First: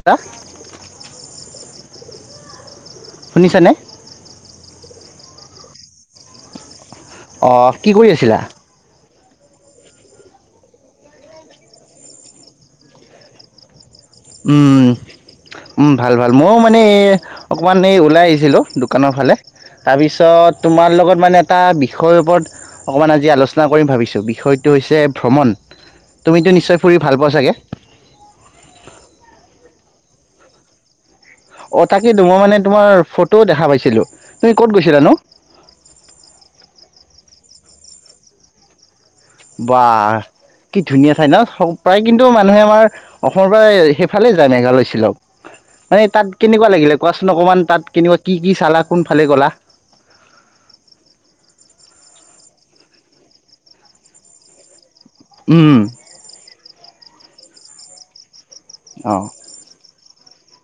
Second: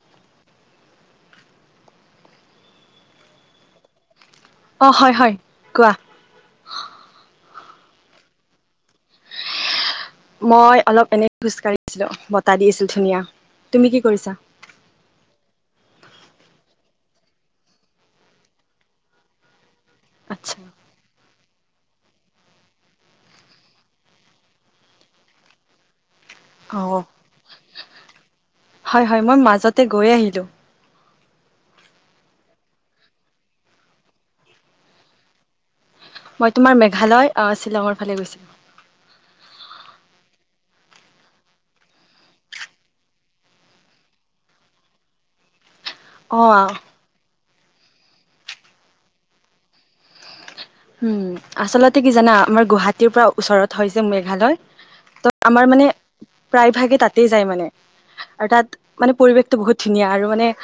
এটা শুনিছা নে? অ, হয়-হয় কোৱা? অ, কি কই আছিলা? মই অলপ এনে খোজকাঢ়ি আছিলো বতাহ দি আছিল ধুনীয়া তুমি কি কৰিছা উম-উম ভাল ভাল ময়ো মানে অকণমান এই ওলাই আহিছিলোঁ দোকানৰ ফালে। তাৰপিছত আচ্ছা তোমাৰ লগত মানে এটা বিষয়ৰ ওপৰত অকণমান আজি আলোচনা কৰিম ভাবিছোঁ বিষয়টো হৈছে ভ্ৰমণ। তুমিতো নিশ্চয় অ ফুৰি ভাল পোৱা চাগে? তাতে গৈ আহিলোঁ। অঁ তাকেইতো মই মানে তোমাৰ ফটোও দেখা পাইছিলোঁ তুমি ক'ত গৈছিলানো? মই তোমাৰ মেঘালয় আহ শ্বিলঙৰ ফালে গৈছিলো। বা কি ধুনীয়া ঠাই ন প্ৰায় কিন্তু মানুহে আমাৰ অসমৰ পৰা সেইফালে যায় মেঘালয়, শ্বিলং। মানে তাত অ কেনেকুৱা লাগিলে কোৱাচোন অকমান- তাত কেনিবা কি কি চালা কোনফালে গ'লা- উম আচলতে কি জানা আমাৰ গুৱাহাটীৰ পৰা ওচৰত হৈছে মেঘালয়- ত আমাৰ উম মানে প্ৰায় ভাগে তাত- তেই যাই মানে- আৰু তাত মানে অ পৰিৱেশটো বহুত ধুনীয়া আৰু মানে-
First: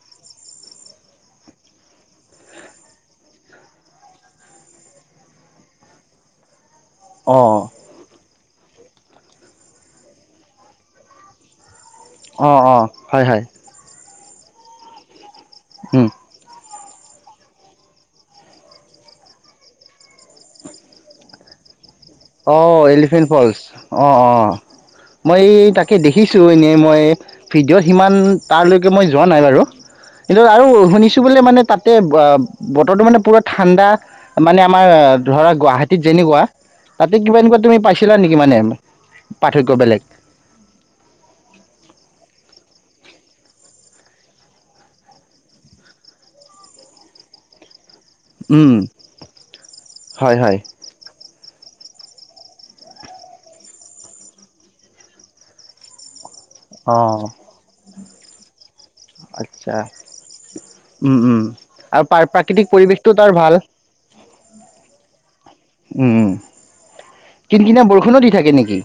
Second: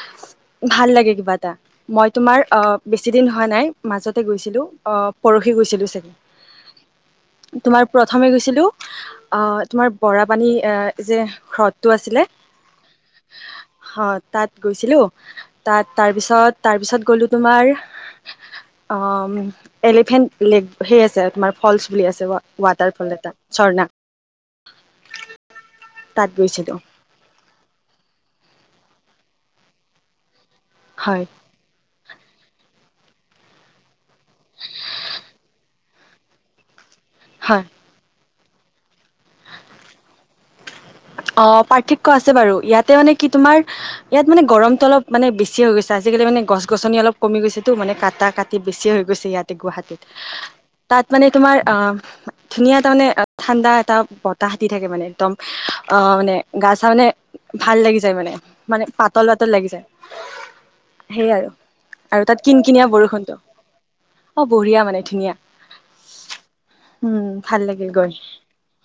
ভাল লাগে কিবা এটা মই তোমাৰ অ বেছি দিন হোৱা নাই মাজতে গৈছিলো। অ পৰহি গৈছিলো চাগে। অ', তোমাৰ প্ৰথমে গৈছে- তোমাৰ বৰা পানী যে ৰদ- অঁ অঁ হয় হয়। হয় তাত গৈছিলো। তাত তাৰ পিছত, তাৰপিছত গ'লো তোমাৰ, অ এলিফেন্ত্ লেগ সে আছে, তোমাৰ ফল্‌চ অ এলিফেণ্ট ফল্‌চ, অ অ মই তাকে তাত দেখিছো, এনেই গৈছিলোঁ মই ভিডিঅ' সিমান তালৈ মই যোৱা নাই বাৰু৷ এইটো আৰু শুনিছো হয় বোলে মানে তাতে, ৱা বতৰটো মানে পুৰা ঠাণ্ডা, মানে আমাৰ ধৰা গুৱাহাটীত যেনেকুৱা, তাতে কিবা এনেকুৱা হয় তুমি পাইছিলা নি? কিমানেম অ পাৰ্থক্য আছে বাৰু ইয়াত৷ তাতে মানে কি তোমাৰ, ইয়াত মানে গৰমটো অলপ মানে বেছি হৈ গৈছে৷ আজিকালি গছ-গছনি অলপ কমি গৈছেতো, মানে কাট কাটা-কাটি উম, বেছি হৈ গৈছে ইয়াতে গুৱাহাটীত৷ হয়, হয়, তাত মানে, তোমাৰ অ ধুনীয়া তাৰমানে ঠাণ্ডা৷ এটা বতাহ দি থাকে মানে একদম অ মানে৷ গা-চা মানে অ', ভাল লাগি যায় মানে, মানে পাতল পাতল লাগি আচ্ছা যায়৷ উম, সেই উম, আৰু, আৰু তাত প্ৰাকৃতিক কিন-কিনিয়া পৰিৱেশটো তাৰ বৰষুণটো৷ ভাল অ বঢ়িয়া মানে ধুনীয়া, উম, উম ভাল কিনকিনীয়া লাগিল গৈ৷ বৰষুণো দি থাকে নেকি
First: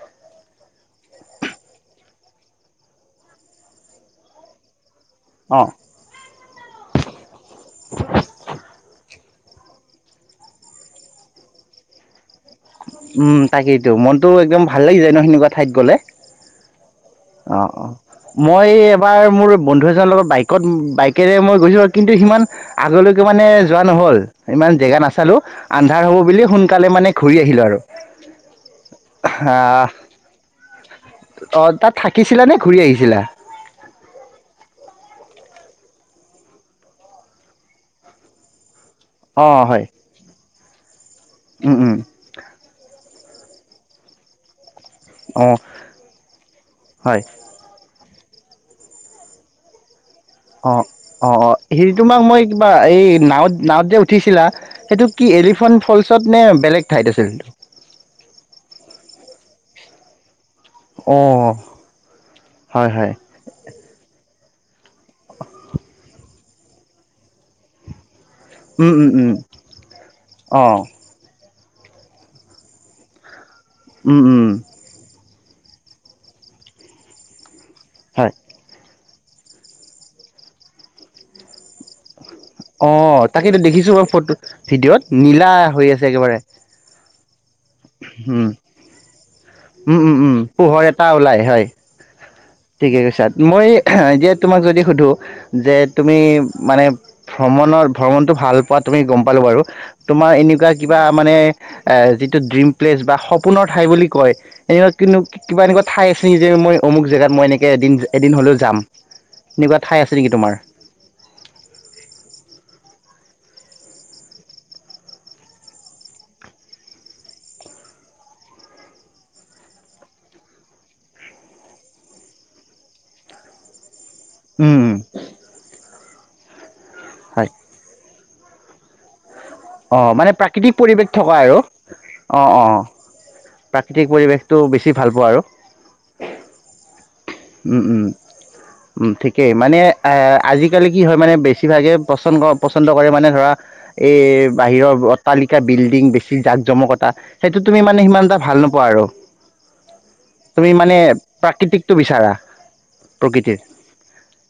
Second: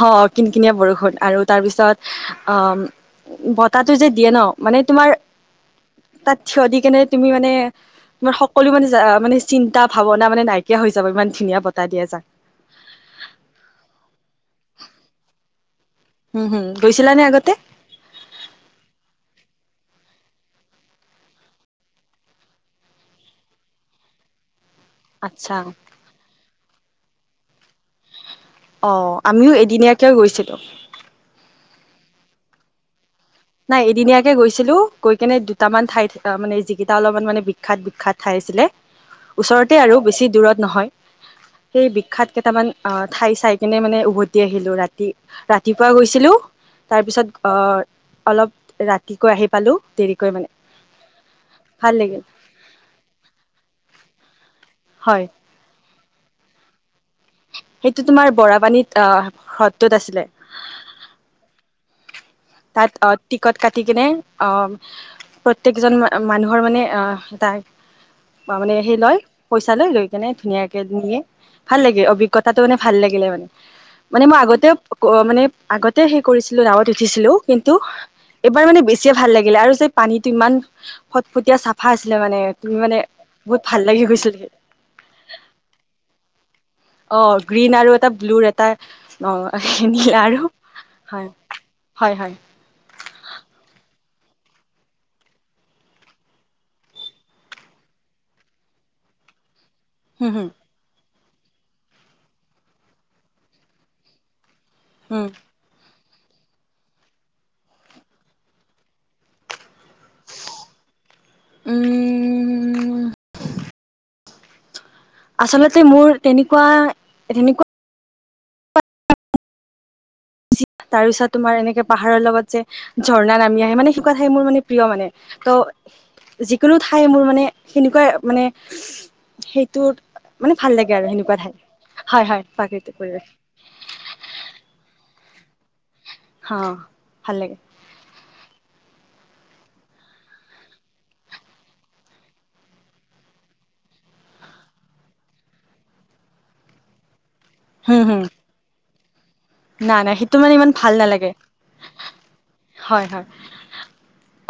হ কিন-কিনিয়া বৰষুণ আৰু- তাৰপিছত অ বতাহটো যে দিয়ে ন মানে- তোমাৰ অ', তাত থিয় দি কেনে তুমি মানে, তোমাৰ সকলো মানে যা মানে- চিন্তা-ভাৱনা মানে নাইকিয়া হৈ যাব ইমান ধুনীয়া বতাহ দিয়ে জাক৷ উম তাকেইতো মনতো একদম ভাল লাগি যায় ন সেনেকুৱা ঠাইত গ'লে! উম হম গৈছিলানে আগতে অ অ মই এবাৰ মোৰ- বন্ধু এজনৰ লগত বাইকত বাইকেৰে মই গৈছোঁ আৰু কিন্তু সিমান আগলৈকে মানে যোৱা নহ'ল৷ ইমান জেগা নাচালো, আচ্ছা আন্ধাৰ হ'ব বুলি সোন কালে মানে ঘুৰি আহিলো আৰু৷ অহ আমিও আহ এদিনীয়াকে গৈছিলো৷ অ তাত থাকিছিলা নে ঘুৰি আহিছিলা? নাই এদিনীয়াকে গৈছিলো, গৈ কেনে দুটামান ঠাই থ মানে যিকেইটা অলপমান মানে বিখ্যাত বিখ্যাত ঠাই আছিলে অ ওচৰতে হয় আৰু বেছি দূৰত নহয়৷ উম সেই উম বিখ্যাত কেইটামান আ ঠাই চাই কেনে মানে উভতি আহিলো ৰাতি৷ অ ৰাতি ৰাতিপুৱা গৈছিলো, হয় তাৰপিছত অহ অলপ ৰাতিকৈ আহি পালো। দেৰি অ অ অ হেৰি তোমাক মই কিবা এই নাৱত নাৱত যে উ উঠিছিলা সেইটো হয় কি এলিফণ্ট ফল পিছত নে বেলেগ ঠাইত আছিল সেইটো তোমাৰ বৰা পানীত অ সত ত'ত আছিলে অ হয় তাত অ হয় টিকট কাটি কেনে অ প্ৰত্যেকজন মানুহ ঘৰ মানে তাই বা মানে উম সেই উম লয় উম পইচা লৈ লৈ কেনে অ ধুনীয়াকে নিয়ে। ভাল লাগে অভিজ্ঞতাটো মানে ভাল লাগিলে। উম মানে মই উম আগতে অ মানে আগতে সেই কৰিছিলোঁ নাৱত উঠিছিলোঁ। কিন্তু এবাৰ মানে বেছি কি যে ভাল লাগিলে আৰু যে পানীটো ইমান ফটফটীয়া চাফা আছিল অ' তাকেটো দেখিছোঁ মই ফটো গৈছিল ভিডিঅ'ত নীলা হৈ আছে একেবাৰে। অ' গ্ৰীণ আৰু এটা ব্লুৰ এটা অ' নীলা উম-উম আৰু পোহৰ এটা ওলাই হয়। ঠিকে কৈছা। মই এতিয়া তোমাক যদি সুধো যে তুমি মানে ভ্ৰমণত ভ্ৰমণটো ভাল পোৱা তুমি গম পালোঁ বাৰু তোমাৰ উম উম এনেকুৱা কিবা মানে যিটো ড্ৰিম প্লেছ বা সপোনৰ ঠাই বুলি কয় এই আইচ কিনো উম কিবা এনেকুৱা ঠাই আছিনি যে মই অমুক যা জেগাত মই এনেকে এদিন এদিন হ'লেও যাম। এনেকুৱা ঠাই আছে নেকি তোমাৰ? উম [inaudible] আচলতে মোৰ তেনেকুৱা, তেনেকুৱা তাৰ পিছত তোমাৰ এনেকে পাহাৰৰ লগত যে ঝৰ্ণা নামি আহে, মানে সে সেইবোৰ মানে উম প্ৰিয় মানে, ত' কোনো ঠাই মোৰ মানে হয় সেনেকুৱাই আ মানে সেইটোত অ' মানে ভাল প্ৰাকৃতিক লাগে পৰিৱেশ থকা সেনেকুৱা ঠাই আৰু, হয় হয় অ' অ' প্ৰাকৃতিক পৰিৱেশ অ', প্ৰাকৃতিক পৰিৱেশটো বেছি ভাল পোৱা আৰু হা, ভাল লাগে। উম, উম। উম ঠিকেই, মানে আজিকালি কি হয় মানে বেছিভাগে পচন্দ পচন্দ কৰে মানে ধৰা এই বাহিৰৰ ব অট্টালিকা, বিল্ডিং বেছি জাক-জমকতা সেইটো তুমি মানে হম হম সিমান এটা ভাল নোপোৱা আৰু নাই নাই, সেইটো মানে তুমি ইমান ভাল নালাগে। প্ৰাকৃতিকটো বিচাৰা হয় হয়। প্ৰকৃতিৰ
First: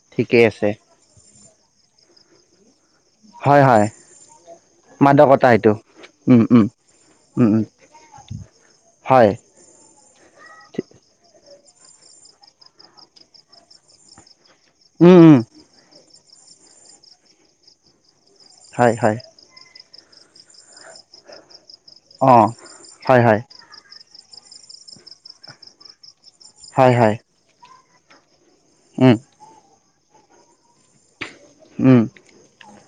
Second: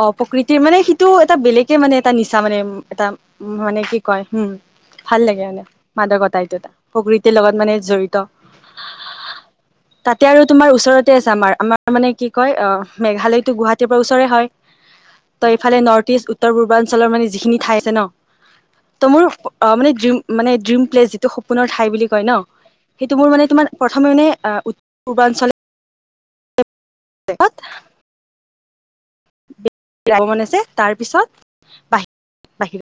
অ' ঠিকেই প্ৰকৃতিৰ আছে মানে সিটো এটা বেলেগে মানে এটা নিচা মানে উম এটা উম হয়, মানে হয় কি কয়, হম ভাল লাগে মাদকতা মানে এইটো। মাদকতা উম, এইটো উম, এটা। প্ৰকৃতিৰ উম, লগত উম, মানে জড়িত হয় তাতে আৰু তোমাৰ ওচৰতে আছে আমাৰ আমাৰ তাৰ মানে কি কয় অ' মেঘালয়তো গুৱাহাটীৰ পৰা ওচৰে হয়। উম, উম, ত‌' এইফালে নৰ্থইষ্ট উ উত্তৰ-পূৰ্বাঞ্চলৰ মানে যিখিনি ঠাই আছে ন' হয়, ত' হয় মোৰ অ' মানে ড্ৰিম মানে ড্ৰীম প্লেছ যিটো সপ পোনৰ ঠাই বুলি কয় ন', অ'। সেইটো হয়, মোৰ হয়, মানে তোমাৰ প্ৰথমে মানে অ' উত্তৰ-পূৰ্বাঞ্চলে হয়, হয়, [unintelligible] ক'ত উম। [unintelligible] আছে তাৰ পিছত হম। বাহিৰ বাহিৰত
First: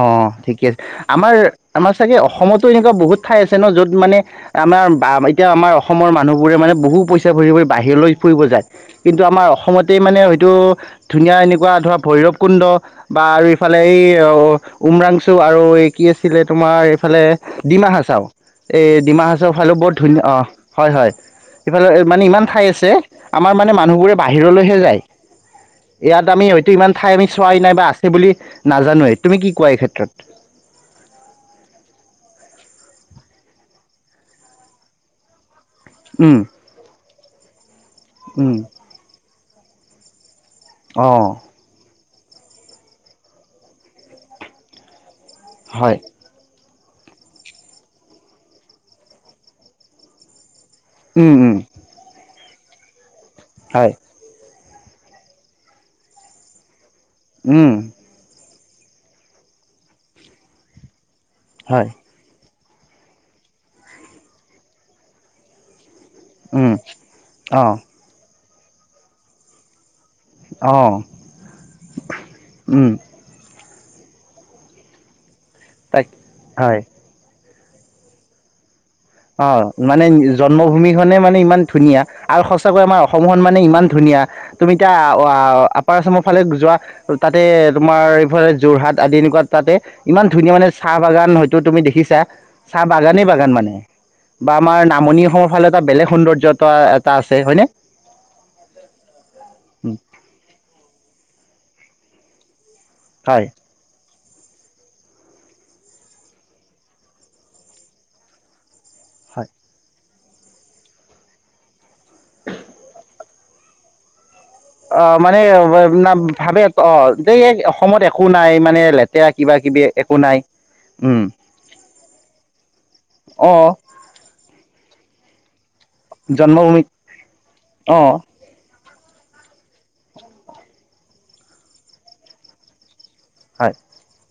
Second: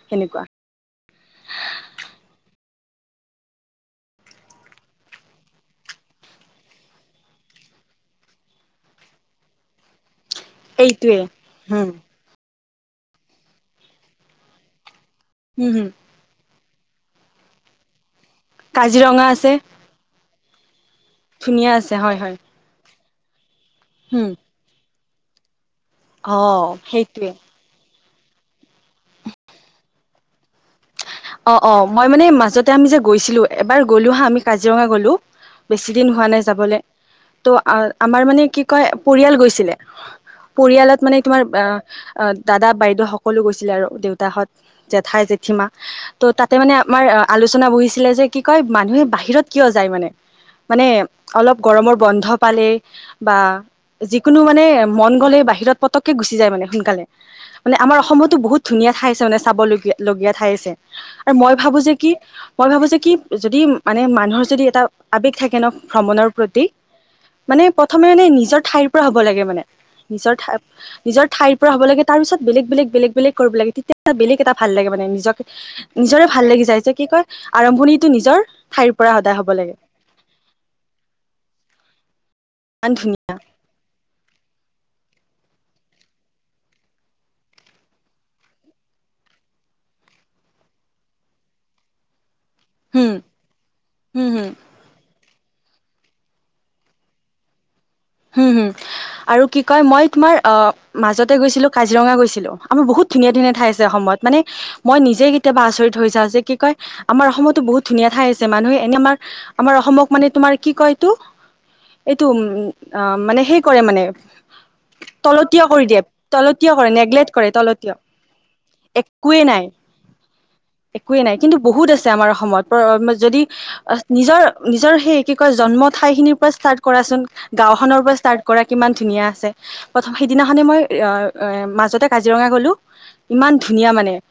অ' সেনেকুৱা ঠিকে আছে। আমাৰ আমাৰ চাগে অসমত তো এনেকুৱা বহুত ঠাই আছে ন' য'ত মানে আমাৰ বা ৰাজ্য আমাৰ অসমৰ মানুহবোৰে মানে বহু পইচা ভৰি ভৰি বাহিৰলৈ ফুৰিব যায়। কিন্তু আমাৰ অসমতেই মানে ত' এইটোৱে ধুনীয়া এনেকুৱা হম ধৰা ভৈৰৱ কুণ্ড বাৰু ইফালে এই অ' উমৰাং চু আৰু হম এই হম কি আছিলে! তোমাৰ এইফালে ডিমা হাচাও এই ডিমা কাজিৰঙা আছে হাচাওৰ ফালোও বৰ ধুনীয়া অ' হয় হয় ধুনীয়া এইফালে আছে হয় মানে হয় ইমান ঠাই আছে আমাৰ মানে মানুহবোৰে হম বাহিৰলৈহে যায়। ইয়াত অ আমি হয়তো ইমান ঠাই আমি সেইটোৱে চোৱাই নাই বা সেই বুলি নাজানোৱেই। তুমি কি কোৱা এই ক্ষেত্ৰত? অ' অ' মই মানে মাজতে আমি যে গৈছিলো এবাৰ গলো হা আমি কাজিৰঙা গলো বেছি দিন হোৱা উম, নাই যাবলৈ তো আ আমাৰ মানে উম, কি কয় পৰিয়াল গৈছিলে। পৰিয়ালত মানে অ', তোমাৰ অ' অ দাদা বাইদেউ সকলো গৈছিলে আৰু দেউতাহত জেঠাই জেঠি মা হয়, ত' তাতে মানে আমাৰ আলোচনা বহিছিলে যে কি কয় মানুহে বাহিৰত কিয় যায় মানে? মানে উম, উম, অলপ গৰমৰ বন্ধ পালে বা হয়, যিকোনো মানে মন গ'লে বাহিৰত পতকে গুচি য মানে সোনকালে উম, মানে আমাৰ অসমতো বহুত ধুনীয়া ঠাইছে মানে চাবলগীয়া লগগীয়া ঠাই আছে। যে আৰু মই ভাবো হয়, যে কি! মই ভাবোঁ যে কি যদি মানে মানুহৰ যদি এটা আৱেগ থাকে ন ভ্ৰমণৰ প্ৰতি উম, মানে অ', প্ৰথমে মানে নিজৰ ঠাইৰ পৰা হ'ব লাগে মানে। নিজৰ ঠা ঠাই অ', নিজৰ ঠাইৰ পৰা হ'ব লাগে তাৰ পিছত বেলেগ বেলেগ উম, বেলেগ বেলেগ কৰিব লাগে তেতিয়া টা বেলেগ এটা ভাল লাগে মানে নিজকে তাক নিজৰে ভাল লাগি যায় হয়, যে কি কয় আৰম্ভণিটো নিজৰ ঠাইৰ পৰা সদায় হ'ব অ', লাগে মানে জন্মভূমিখনে মানে ইমান ধুনীয়া। আৰু সঁচাকৈ ইমান আমাৰ ধুনীয়া অসমখন মানে ইমান ধুনীয়া, তুমি এতিয়া আপাৰ আচামৰ ফালে যোৱা, তাতে তোমাৰ এইফালে যোৰহাট আদি এনেকুৱা তাতে ইমান ধুনীয়া মানে চাহ বাগান হয়তো তুমি দেখিছা। চাহ হুম বাগানেই বাগান মানে। হুম হুম বা আমাৰ নামনি নামনি অসমৰ ফালে এটা বেলেগ সৌন্দৰ্য্যতা এটা আছে হয়নে? হম হুম, আৰু কি কয় মই তোমাৰ আ মাজতে গৈছিলো কাজিৰঙা গৈছিলোঁ। আমাৰ বহুত ধুনীয়া হয়, ধুনীয়াঠাই আছে অসমত। মানে, মই নিজে কেতিয়াবা আচৰিত হৈ যাওঁ যে কি কয় আমাৰ অসমতো বহুত ধুনীয়া ঠাই আছে, মানুহে এনে আমাৰ, হয়। আমাৰ অসমক মানে তোমাৰ কি কয় এইটো, এইটো, উম আ মানে সেই কৰে মানে। অ মানে তলতীয়া কৰি দিয়ে, না ভাবে তলতীয়া কৰে অ নেগলেক্ট যে কৰে, এই তলতীয়া অসমত একো নাই মানে লেতেৰা একোৱে কিবা নাই কিবি একো নাই একোৱে উম নাই, কিন্তু বহুত আছে আমাৰ অসমত যদি অ নিজৰ নিজৰ সেই কি কয় জন্মত ঠাই খিনিৰ পৰা ষ্টাৰ্ট জন্মভূমিত কৰাচোন। গাঁওখনৰ অ পৰা ষ্টাৰ্ট কৰা। কিমান ধুনীয়া আছে। প্ৰথম সিদিনাখনে মই এ [unintelligible] মাজতে কাজিৰঙা গ'লো। ইমান হয় ধুনীয়া মানে। অ',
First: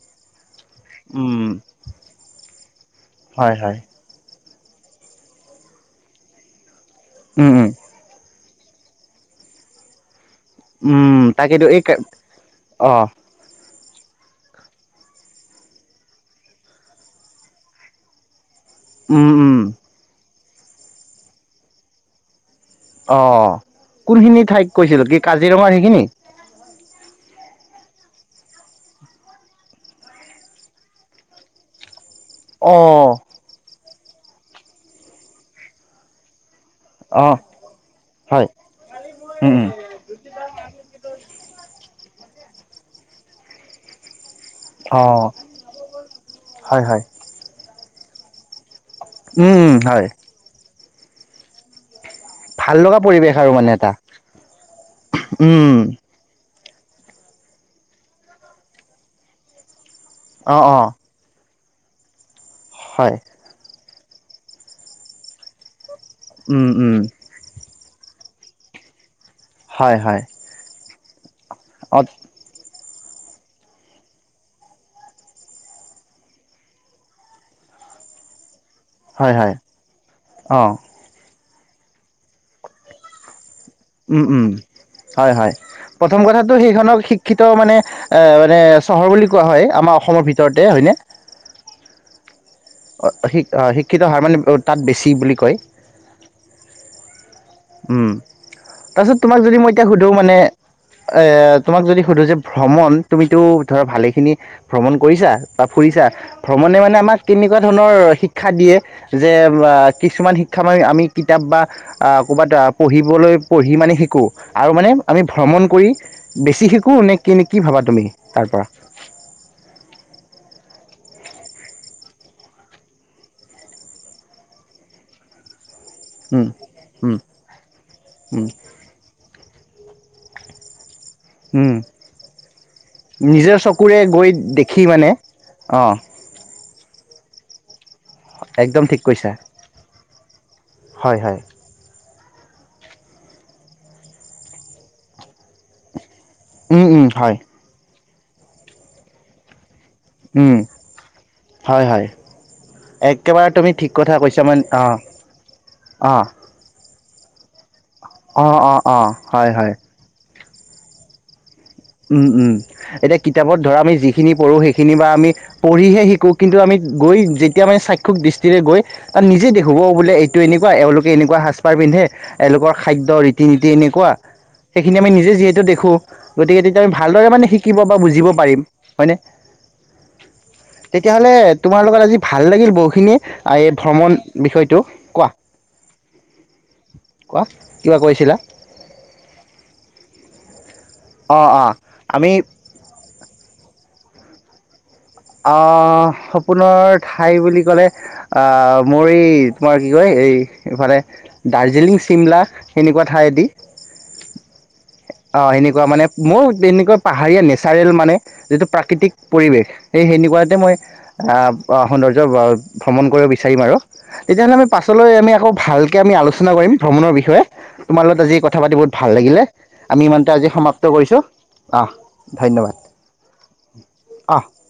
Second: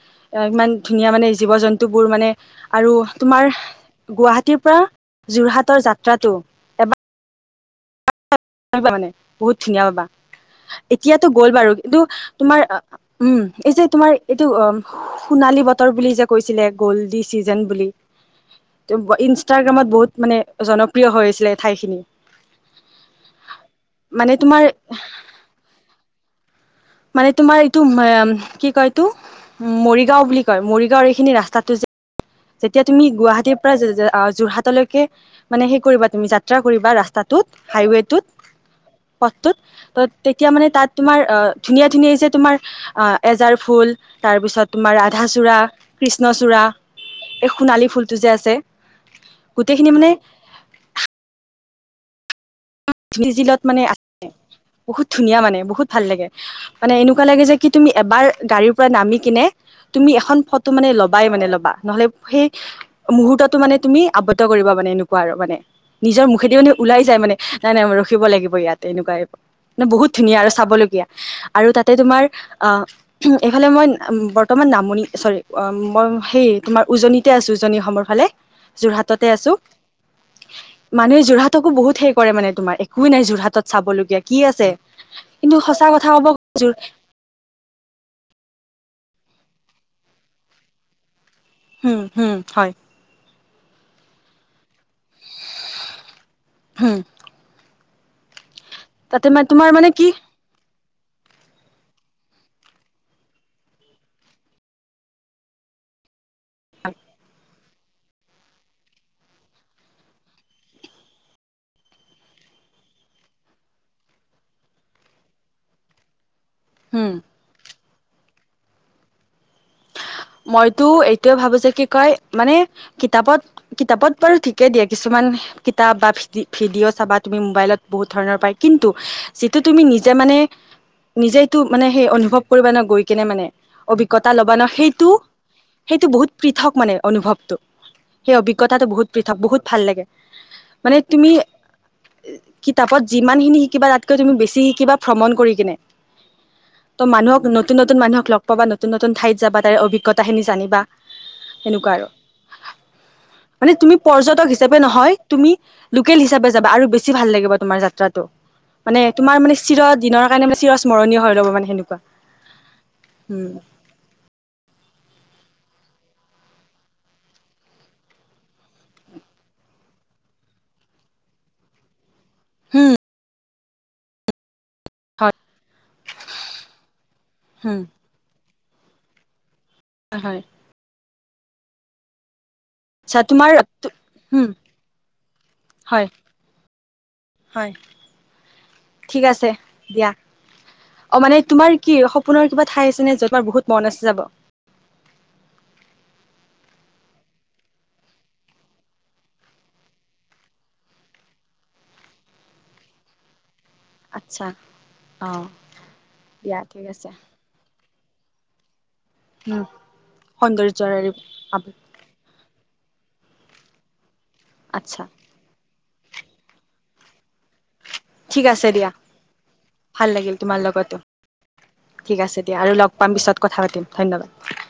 ইমান ধুনীয়া মানে, উম জীৱ-জন্তুবোৰ মানে আৰু তোমাৰ হয় হয় গুৱাহা টীৰ পৰা যোৰহাটৰ যাত্ৰাটো এবাৰ উম, উম। [unintelligible] মানে, বহুত ধুনীয়া পাবা। উম এতিয়াতো গ'ল তাকেতো বাৰু এই কিন্তু তোমাৰ অ [unintelligible] উম, এই যে তোমাৰ এইটো অ', সোণালী বতৰ বুলি যে কৈছিলে, গল্ডি চিজন বুলি। [unintelligible] উম উম ইনষ্টাগ্ৰামত বহুত মানে জনপ্ৰিয় হৈছিলে ঠাইখিনি। অ', মানে কোনখিনি তোমাৰ ঠাইক কৈছিলে, কি কাজিৰঙাৰ সেইখিনি? মানে তোমাৰ [unintelligible] এইটো কি কয়, এইটো মৰিগাঁও বুলি কয়। মৰিগাঁওৰ এইখিনি ৰাস্তাটো যে অ যেতিয়া তুমি গুৱাহাটীৰ পৰা আহ! যোৰহাটলৈকে মানে সেই কৰিবা তুমি যা ত্ৰা কৰিবা অ ৰাস্তাটোত, হয় হাইৱেটোত, উম উম পথটোত তেতিয়া মানে তাত তোমাৰ [unintelligible] ধুনীয়া-ধুনীয়া যে তোমাৰ এজাৰ ফুল তাৰপিছত তোমাৰ অ ৰাধাচূড়া, কৃষ্ণচূড়া এই সোণালী ফুলটো যে আছে উম-উম, গোটেইখিনি হয়। মানে ভাল লগা [inaudible] পৰিৱেশ আৰু চিজিলত মানে এটা আছে বহুত ধুনীয়া মানে উম বহুত ভাল লাগে। মানে এনেকুৱা লাগে যে কি তুমি এবাৰ গাড়ীৰ পৰা নামি কিনে তুমি এখন অ ফটো অ মানে ল'বাই মানে ল'বা। নহ'লে সেই হয় মুহূৰ্তটো মানে তুমি আবদ্ধ কৰিব মানে এনেকুৱা আৰু মানে নিজৰ মুখেদি উম মানে উম ওলাই যায় মানে ম নাই ৰখিব লাগিব ইয়াত এনেকুৱাই নে হয় বহুত হয় ধুনীয়া আৰু চাবলগীয়া। আৰু তাতে অ তোমাৰ এইফালে মই বৰ্তমান নামনি চৰি মই সেই তোমাৰ উজনিতে আছো উজনি অসমৰ ফালে। যোৰহাটতে হয় আছো। হয় অ মানে যোৰহাট তাকো বহুত হে পৰে মানে তোমাৰ একোৱেই নাই যোৰহাটত। চাবলগীয়া উম, কি উম, আছে হয় হয়, কিন্তু সঁচা কথা প্ৰথম ক'ব কথাটো সেইখনক শিক্ষিত মানে এ মানে চহৰ বুলি ক কোৱা হয় আমাৰ অসমৰ ভিতৰতে হয়নে। হম হম। হয় অ', সিক অ', শিক্ষিত হাৰ মানে বহুত তাত বেছি বুলি কয়। হম উম। তাৰপিছত তাতে তোমাক মানে যদি মই তোমাৰ এতিয়া কি সুধোঁ মানে এ তোমাক যদি সুধো যে ভ্ৰমণ তুমিতো ধৰা ভালেখিনি ভ্ৰমণ কৰিছা বা ফুৰিছা। ভ্ৰমণে মানে আমাক তেনেকুৱা ধৰণৰ শিক্ষা দিয়ে যে কিছুমান শিক্ষা আমি কিতাপ বা ক'ৰবাত পঢ়িবলৈ পঢ়ি মানে শিকোঁ আৰু মানে আমি ভ্ৰমণ কৰি বেছি শিকোঁ হম নে কি নে কি ভাবা তুমি? তাৰ পৰা। মইতো এইটোৱে ভাবো যে কি কয় মানে কিতাপত কিতাপত বাৰু ঠিকে দিয়ে কিছুমান কিতাপ বা ভিদি উম, ভিডিঅ' চাবা উম, তুমি মোবাইলত বহুত ধৰণৰ উম, পায় কিন্তু যিটো তুমি নিজে মানে নিজেইটো উম, মানে সেই অনুভৱ কৰিবা ন গৈ কিনে মানে, নিজৰ চকুৰে গৈ অভিজ্ঞতা লবা ন দেখি সেই মানে টো, অ', সেইটো বহুত পৃথক মানে। অনুভৱটো। সেই একদম অভিজ্ঞতাটো ঠিক বহুত কৈছা। পথক, বহুত ভাল লাগে। মানে হয়, তুমি হয়। [unintelligible] কিতাপত যিমানখিনি শিকিবা তাতকৈ তুমি বেছি শিকিবা ভ্ৰমণ কৰি কিনে। উম, ত' উম, হয়, মানুহক নতুন-নতুন মানুহক লগ পাবা নতুন-নতুন ঠাইত যাবা এ অভি অভিজ্ঞতা উম, জানিবা হয়, সেনেকুৱা হয়, আৰু একেবাৰে মানে ঠিক তুমি কথা কৈছা পৰ্যটক মানে হিচাপে অ', নহয় তুমি লোকেল অ', হিচাপে যাবা আৰু বেছ ছি ভাল লাগিব তোমাৰ যাত ত্ৰাটো অ', অ', মানে অ', তোমাৰ হয়, মানে হয়, চিৰ দিনৰ কাৰণে মানে চিৰস্মৰীয় হৈ ৰ'ব মানে। সেনেকুৱা উম-উম এতিয়া উম কিতাপত ধৰা আমি যিখিনি পঢ়ো সেই সেয়খিনি বা আমি পঢ়িহে শিকোঁ কিন্তু আমি গৈ যেতিয়া মানে চাক্ষুক দৃষ্টিৰে গৈ তাত নিজে দেখোঁ ঔ বোলে এইটো এনেকুৱা এওঁলোকে এনেকুৱা সাজপাৰ পিন্ধে এইলোকৰ হুম খাদ্য ৰি ৰীতি-নীতি এনেকুৱা সেইখিনি আমি নিজে হয় যিহেতু দেখো গতিকে তেতিয়া আমি ভালদৰে মানে হুম শিকিব বা বুজিব পাৰিম। হয়নে? হয় তেতিয়াহ'লে তোমাৰ লগত আজি ভা ভাল লাগিল বহুখিনিয়ে আচ্ছা তোমাৰ এই ভ্ৰমণ হুম বিষয়টো কোৱা হয় কোৱা হয় কিবা কৈছিলা ঠিক আছে দিয়া অ মানে অঁ অঁ তোমাৰ কি আমি সপোনৰ কিবা ঠাই আছে নে য'ত তোমাৰ বহুত মন আছে যাব অ সপোনৰ ঠাই বুলি ক'লে মোৰ এই তোমাৰ কি কয় এই এইফালে দাৰ্জিলিং চিমলা সেনেকুৱা ঠাই আদি আচ্ছা অ সেনেকুৱা মানে মোৰ দিয়া ঠিক তেনেকুৱা আছে পাহাৰীয়া নেচাৰেল মানে যিটো প্ৰাকৃতিক উম পৰিৱেশ সেই সেনে কোৱাতে মই সৌন্দৰ্যৰে আ সৌন্দৰ্য্য ভ্ৰমণ কৰিব বিচাৰিম আৰু তেতিয়াহ'লে আমি আচ্ছা পাছলৈ আমি আকৌ ভাল কে আমি আলোচনা কৰিম ভ্ৰমণৰ বিষয়ে তোমাৰ লগত আজি ঠিক কথা আছে পাতি দিয়া বহুত ভাল লাগিলে আমি ভাল ইমানতে লাগিল আজি তোমাৰ সমাপ্ত লগতো। কৰিছোঁ অহ ঠিক আছে দিয়া ধন্যবাদ আৰু লগ পাম পিছত কথা পাতিম, অহ ধন্যবাদ।